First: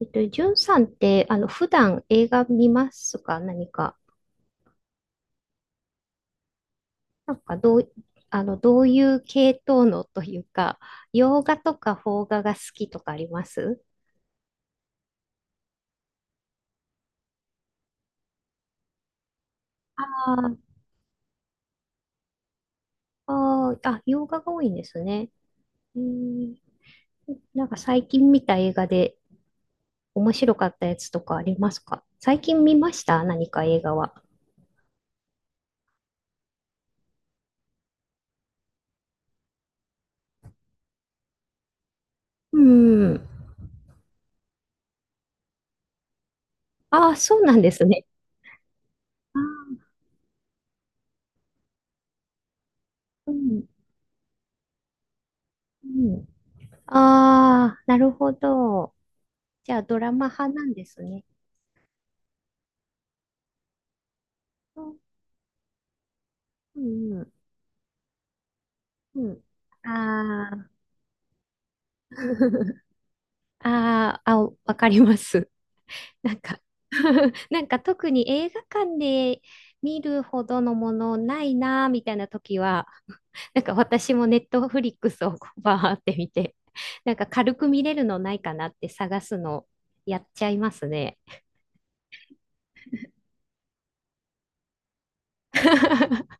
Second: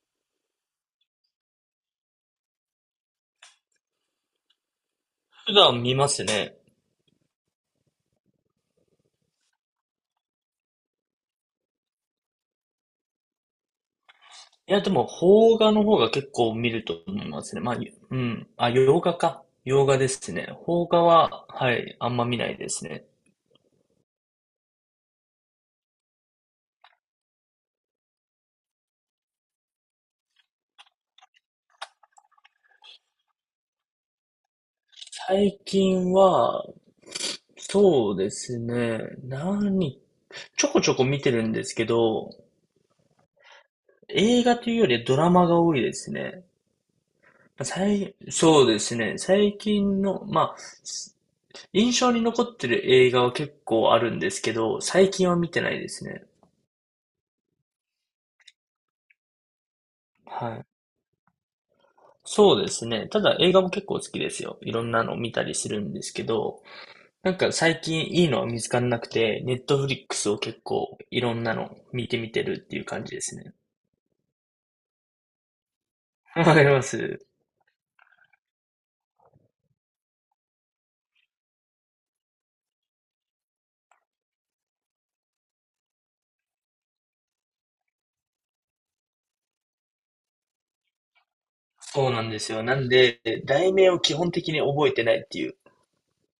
じゅんさんって、普段映画見ますか、何か。普段見ますね。なんか、どう、どういう系統のというか、洋画とか邦画が好きとかあります。いや、でも、邦画の方が結構見ると思いますね。まあ、うん。あ、洋画か。洋画ですね。あ邦画は、はい、あんま見ないですね。ああ、洋画が多いんですね。うん、なんか最近見た映画で面白かったやつとかありますか。最近見ました、何か映画は。最近は、そうですね。ちょこちょこ見てるんですけど、うん。映画というよりドラマが多いですね。ああ、そうなんですね。そうですね。ああ、最近の、まあ、印象に残ってる映画うは結ん、構あるんですけど、最近は見てないでうすね。ん。ああ、なるほど。じゃあ、ドラマ派はない。んですね。そうですね。ただ映画も結構好きですよ。いうろんん、なの見たりするんですけど、うん、なんか最近いいのは見つからなくうて、ネットん。フリックスをあ結あ、構いろんなの見てみてるっていう 感じですね。あーあ、わかります。な んわか かります。なんか特に映画館で見るほどのものないなーみたいな時は、なんか私もネットフリックスをこうバーって見て、なんか軽く見れるのないかなって探すのやっちゃいますね。そうなんですよ。なんで、題名を基本的に覚えてないっていう。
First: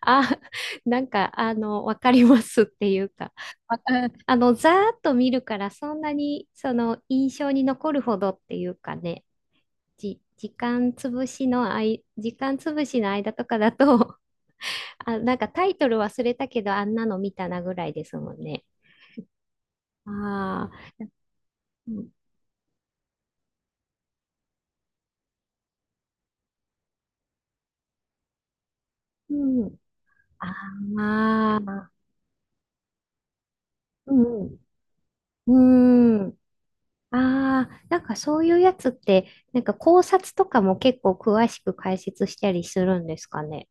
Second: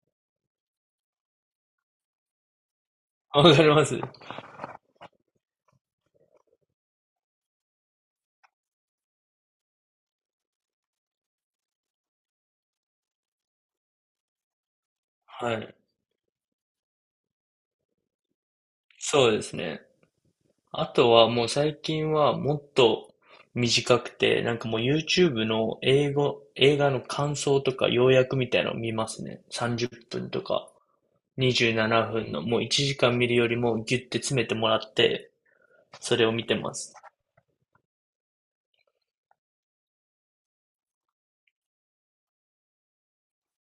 あ、なんか、わかりますっていうか、わかりわかます、あの、ざーっと見るから、そんなに、その、印象に残るほどっていうかね、時間潰しの間とかだと、あ、なんかはタイい。トル忘れたけど、あんなの見たなぐらいですもんね。そうですね。あああ、とはもう最うん、近はもっと短くて、なんかもう YouTube の英語、映画の感想とか要約みたいなのを見ますね。うん。30分とあか。にじゅうなあ、なふんの、もう1時間見るよりもギュッうて詰めてもらって、そん、れうん、を見てます。ああ、なんかそういうやつって、なんか考察とかも結構詳しく解説したりするんですかね、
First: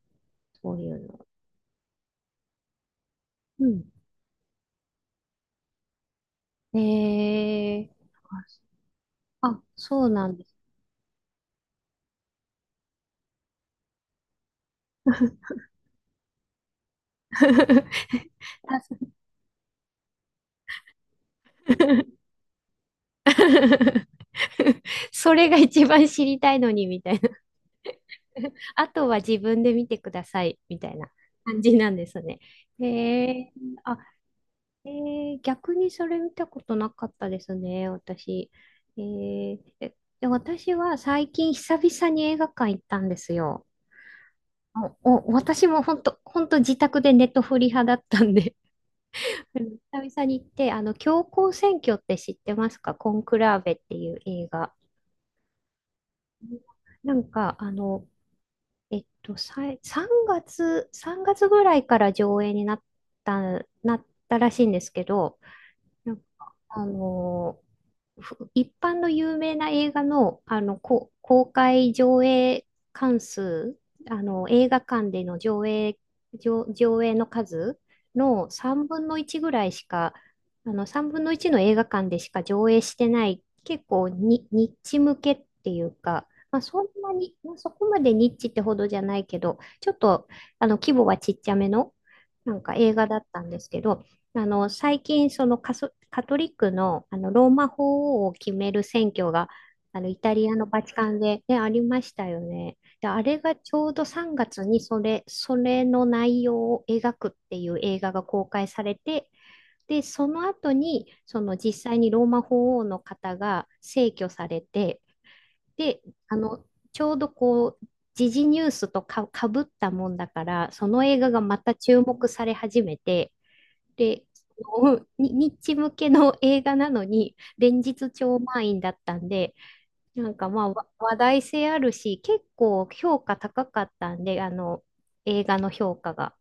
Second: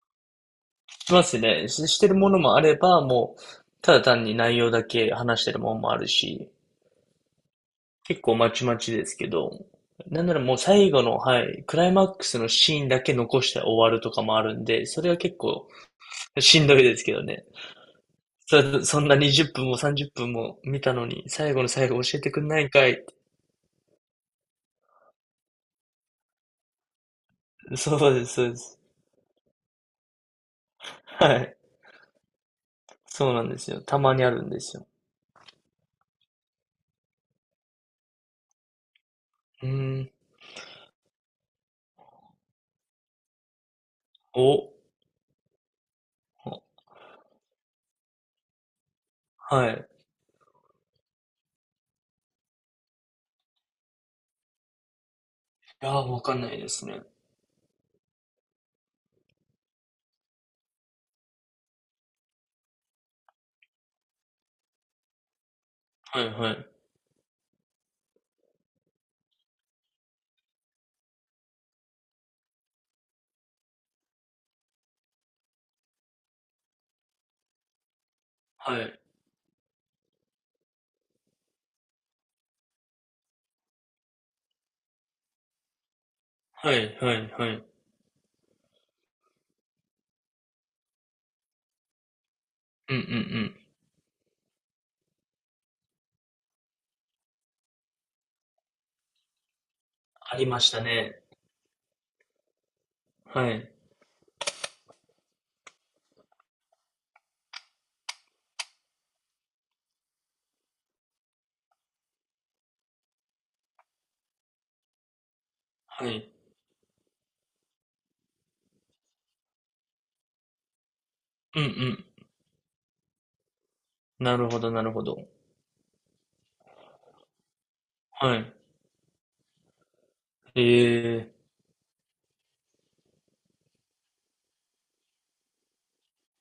そういしうますね。してるものもあれば、もう、の。うん。ただ単に内容だけ話してるものもあるし、ええ、結構まちまちですけあ、ど、あそうなんななんらです。もう最後の、はい、クライマックスのシーンだけ残して終わるとかもあるんで、それは結構しんどいですけどね。あそそう。 んな20分も30分も見たのに、最後の最後教えてくんないんかい。それが一番知りたいのに、みたいな。そうです、そう です。あとは自分で見てください、みたいなはい。感じなんですね。へそうなんえ、ですよ。あ、たまにあるんですよ。逆にそれ見たことなかったですね、私。うーん。で私は最近久々に映画館行ったんですよ。お、お、私も本当本当自宅でネットフリ派だったんで、 うん、は久い。々に行って、教皇選挙って知ってますか、コンクラーベっていう映画。いやー、わかんないですね。なんか、あの、3月、3月ぐらいから上映にた、なったらしいんですけど、なんはいはか、い。あのふ一般の有名な映画の、公開上映関数、映画館での上映、上映の数のは3い。分の1ぐらいしか、3分の1の映画館でしか上映してない、結構に、ニッチ向けっていうか、まあ、はそんいはないに、はまあ、い。そこまでニッチってほどじゃないけど、ちょっと、規模はちっちゃめの、なんか映うんうんう画だったんん。ですけど、最近、カトリックの、ローマ法王を決める選挙が、イタありリアまのしたバチカンね。で、ね、ありましたよね。で、あれはがい。ちょうど3月にそれの内容を描くっていう映画が公開されて、で、その後に、その実際にローマ法王の方が逝去されて、で、はい。あの、ちょうどこう、時事ニュースとか、かぶったもんだから、その映画がまうんうた注ん。目され始めて、で、なるほどそなるほのど。にニッチ向けの映画なのに、連日は超い。満員だったんで、なんか、まえあ、話え、題性あるし、結構評価高かったんで、映画の評価が。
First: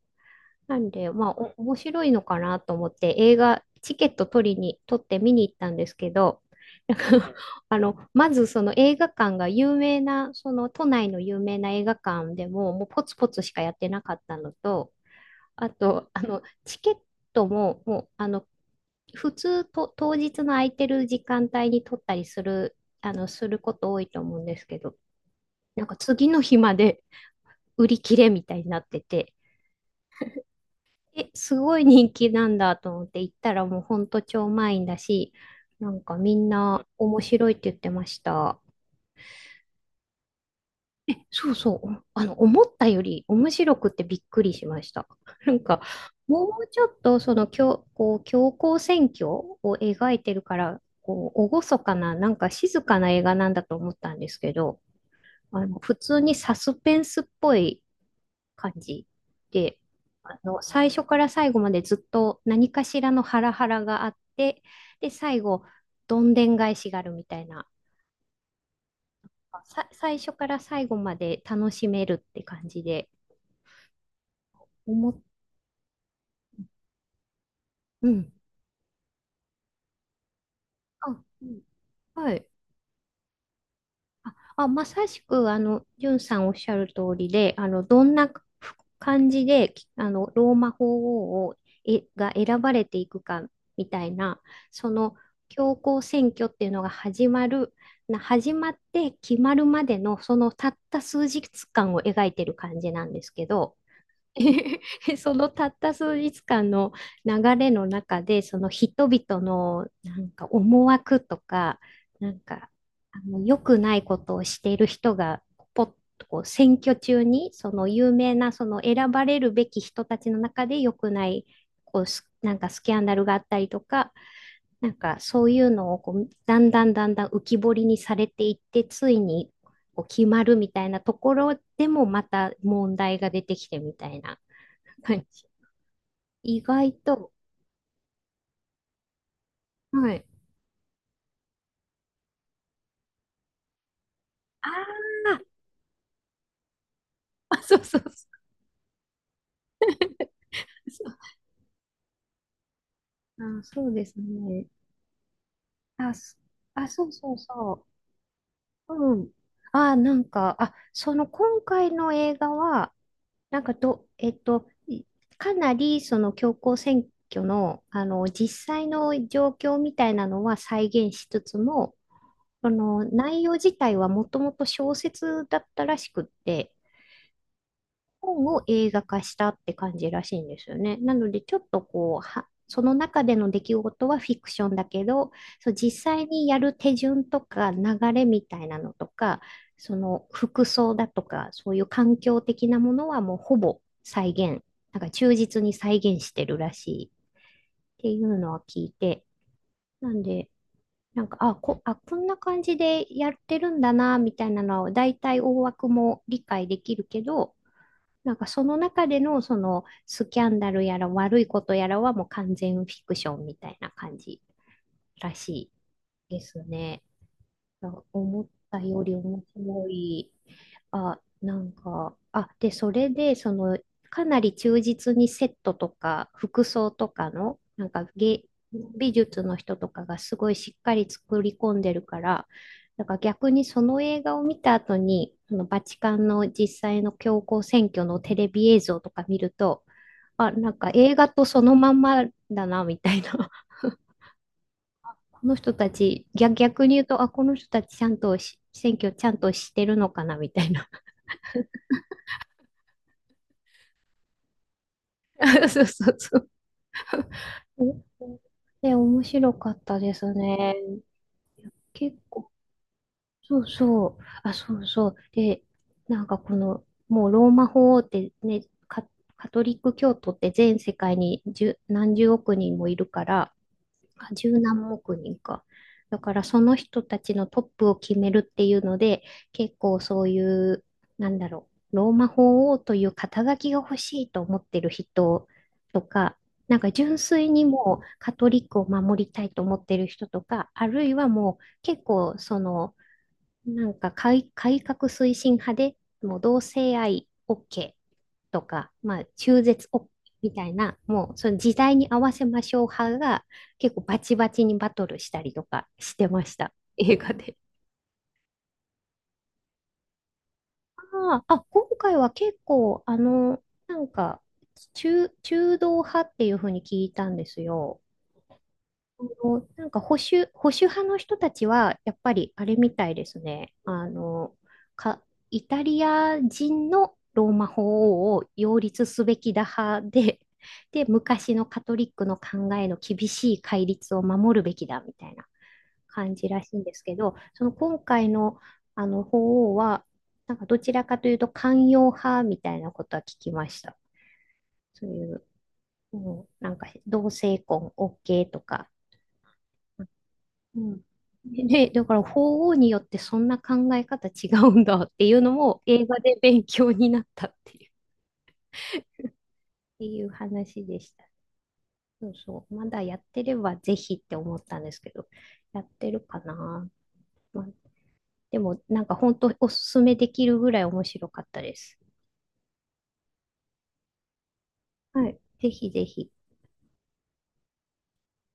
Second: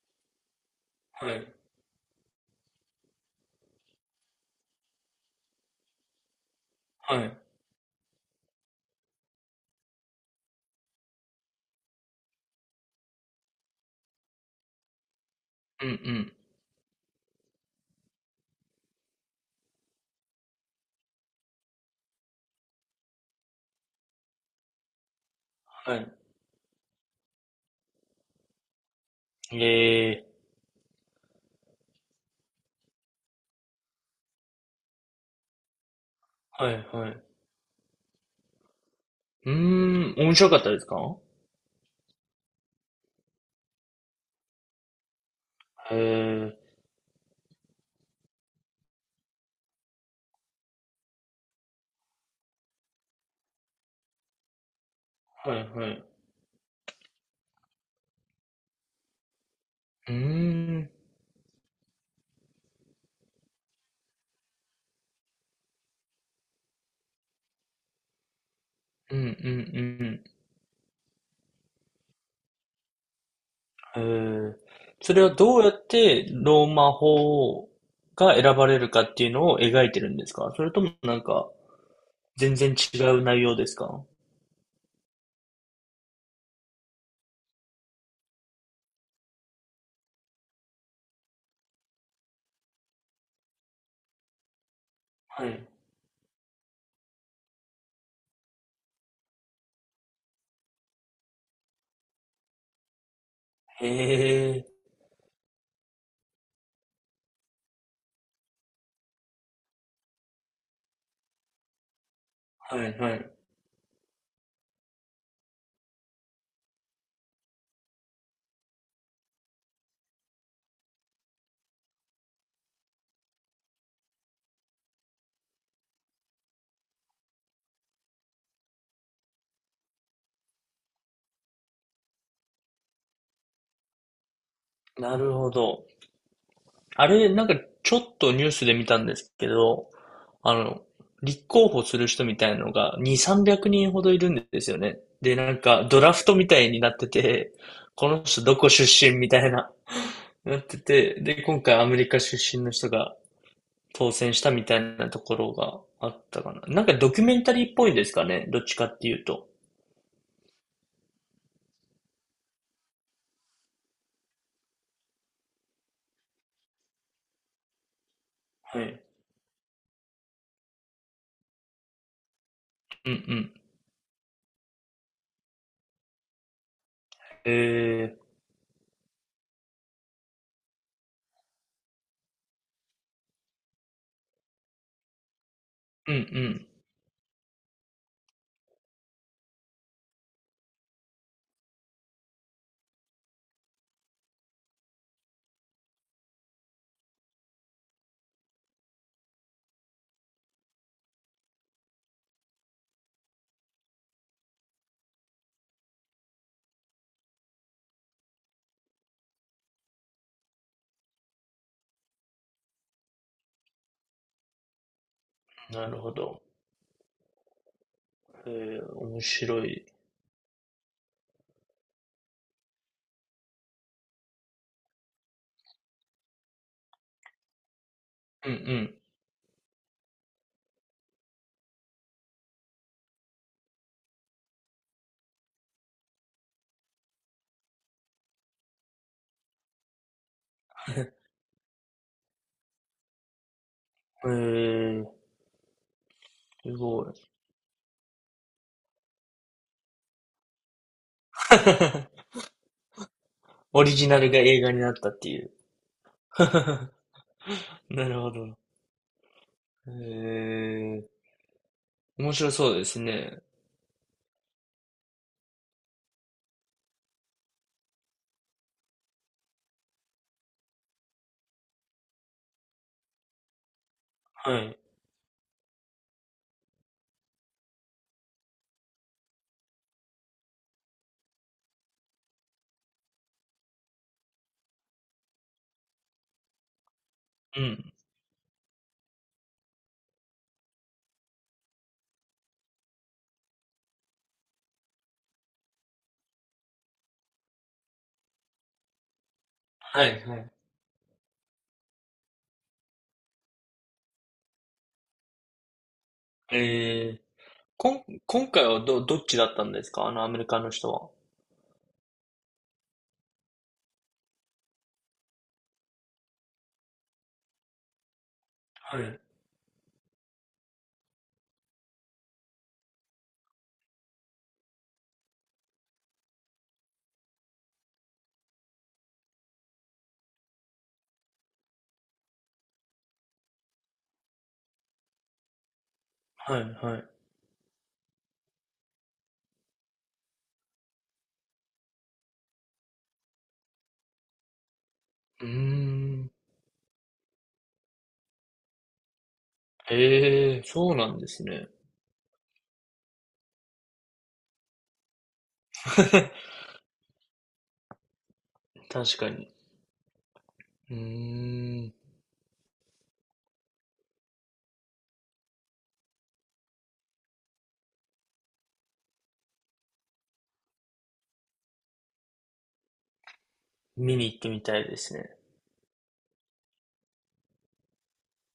なんで、まはあ、い。面白いのかなと思って、映画、チケット取りに、取って見に行ったんですけど、なんか はい。まずその映画館が有名な、その都内の有名な映画館でも、もうポツポツしかやってなかったのと、あうんうと、ん。チケットも、もう、普通と、当日の空いてる時間帯に取ったりする、すること多いと思うんですけど、なんはかい。次の日まで売り切れみたいになってて、ええ、え、すごい人気なんだと思って行ったらもうほんと超満員だし、なんかみんはないは面い。白いって言ってました。うーん、面白かったですか？そうそう。思ったより面白くてびっくりしました。なんか、へもえ、うちょっとその、こう、強行選挙を描いてるから、こう、厳かな、なんか静かな映画なんだと思ったんですけど、はいは普い。通にサスペンスっぽい感じで、うー最ん。初から最後までずっと何かしらのハラハラがあって、で、最後、どんでん返しがあるみたいな、うんうんう最ん、初から最後まで楽しめるって感じで、へえ。思そっ。れはどうやってローマ法うん。が選ばれるかっていうのを描いてるんですか？それともあ、なんうかん、はい。全然違う内容ですか？あ、あまさしく、ジュンさんおっしゃる通りで、どんな感じで、きあの、ローマ法王を、が選ばれていくか、みたいな、その、はい。教皇選挙っていうのが始まる、始まって決まるまでの、そのたった数日間を描いてる感じなんですけど、へえ。そのたった数日間の流れの中で、その人々のなんか思惑とか、なんかはいはい。良くないことをしている人が、ポッとこう選挙中に、その有名なその選ばれるべき人たちの中で良くない、こうスなんかスキャンダルがあったりとか、なんかそういうのをこうだんだんだんだん浮き彫りにされていって、ついにこう決まるみたいなところでもまた問題が出てきてみたいな。はない。るほど。意外あれ、と。なんかちょっとニュースで見たんですけど、はい。あの、立候補する人みたいなのが2、300人ほどいるんであすよね。で、ーなんかドラフトみたいになってて、そうそうこのそう。人どこ出身みたいな、なって そうて、で、今回アメリカ出身の人があ、そうで当す選したみね。たいなところがああ、っそたかな。なんかそドうキュそメうンタリーっそぽいですかね、どっちかう。ってういうん。と。あ、なんか、あ、その今回の映画は、なんかど、えっと、いかなりその教皇選挙の、実は際い。の状況みたいなのは再現しつつも、そのうんう内容ん。自体はもともと小説だったらしくって、え本を映画化したって感じらしいんですよね。なので、ちょっとこう、その中での出来事はフィクションだけど、そう、実ー、う際にやんる手順とか流れみたいなのとか、その服装だとか、そういう環境的なものはもうほぼ再現、なんか忠実に再現してるらしいっていうのは聞いて、なんで、なんか、こんな感じでやってるんだな、みたいなのは、大体大枠も理解できるけど、なんかその中でのそのスキャンダルやら悪いことやらはもう完全フィクションみたいな感じらしうん。なるほいでど。すね。思っえたー、より面面白い。白い。で、それで、その、かなり忠実にセットとか、服装とかの、なんかうん美術の人とかがすごいしっかり作り込んでるから、なんから逆にその映画を見た後に、そのバチカンの実際の教皇選挙のテレビ映像とか見ると、あ、なんか映画とそのまんまだな、みたいな、うん。えー、この人たち、す逆にご言うと、あ、い。この人たちちゃんとし選挙ちゃんとしてるのかなみたいな。オリジナルが映画になったっていう。そうそうそ う。なるほど。で、面白かっえたですね。ー、結面構。白そうですね。そうそう。あ、そうそう。で、なんかこの、もうローマ法王ってね、カ、カトリック教徒って全世界に何十億人もいるから、あ、十はい。何億人か。だからその人たちのトップを決めるっていうので、結構そういう、なんだろう、ローマ法王という肩書きが欲しいと思ってる人とか、なんか純粋うにん。もうカトリックを守りたいと思ってる人とか、あるいはもう結構その、なんか改革推進派で、もう同性愛 OK とか、まあ、中絶 は OK いはい。みたいな、もうその時代に合わせましょう派が結構バチバチにバトルしたりとかしてました、映えー、画で。こん、今回はどっちだったんですか、あのアメリカの人は？今回は結構、なんか中道派っていうふうに聞いたんですよ。はい。あの、なんか保守派の人たちは、やっぱりあれみたいですね。か、イタリア人のローマ法王を擁立すべきだ派で、で、昔のカトリックの考えの厳しい戒律を守るべきだみたいな感じはらいしいんではすい、けど、その今回の、法王は、なんかどちらかというと寛容派みたいなことは聞きました。そういう、うーうん。ん、なんか同性婚 OK とか。へえ、うそうん。なんですね。で、だから法王によってそんな考え方違うんだっていうのも映画で 勉強になったっていう、っ確かに。ていう話うでした。ーん。そうそう。まだやってればぜひって思ったんですけど、やってるかな。まあ、でもなんか本当おすすめできるぐらい面白かったです。見に行ってみたいですはね。い。ぜひぜひ。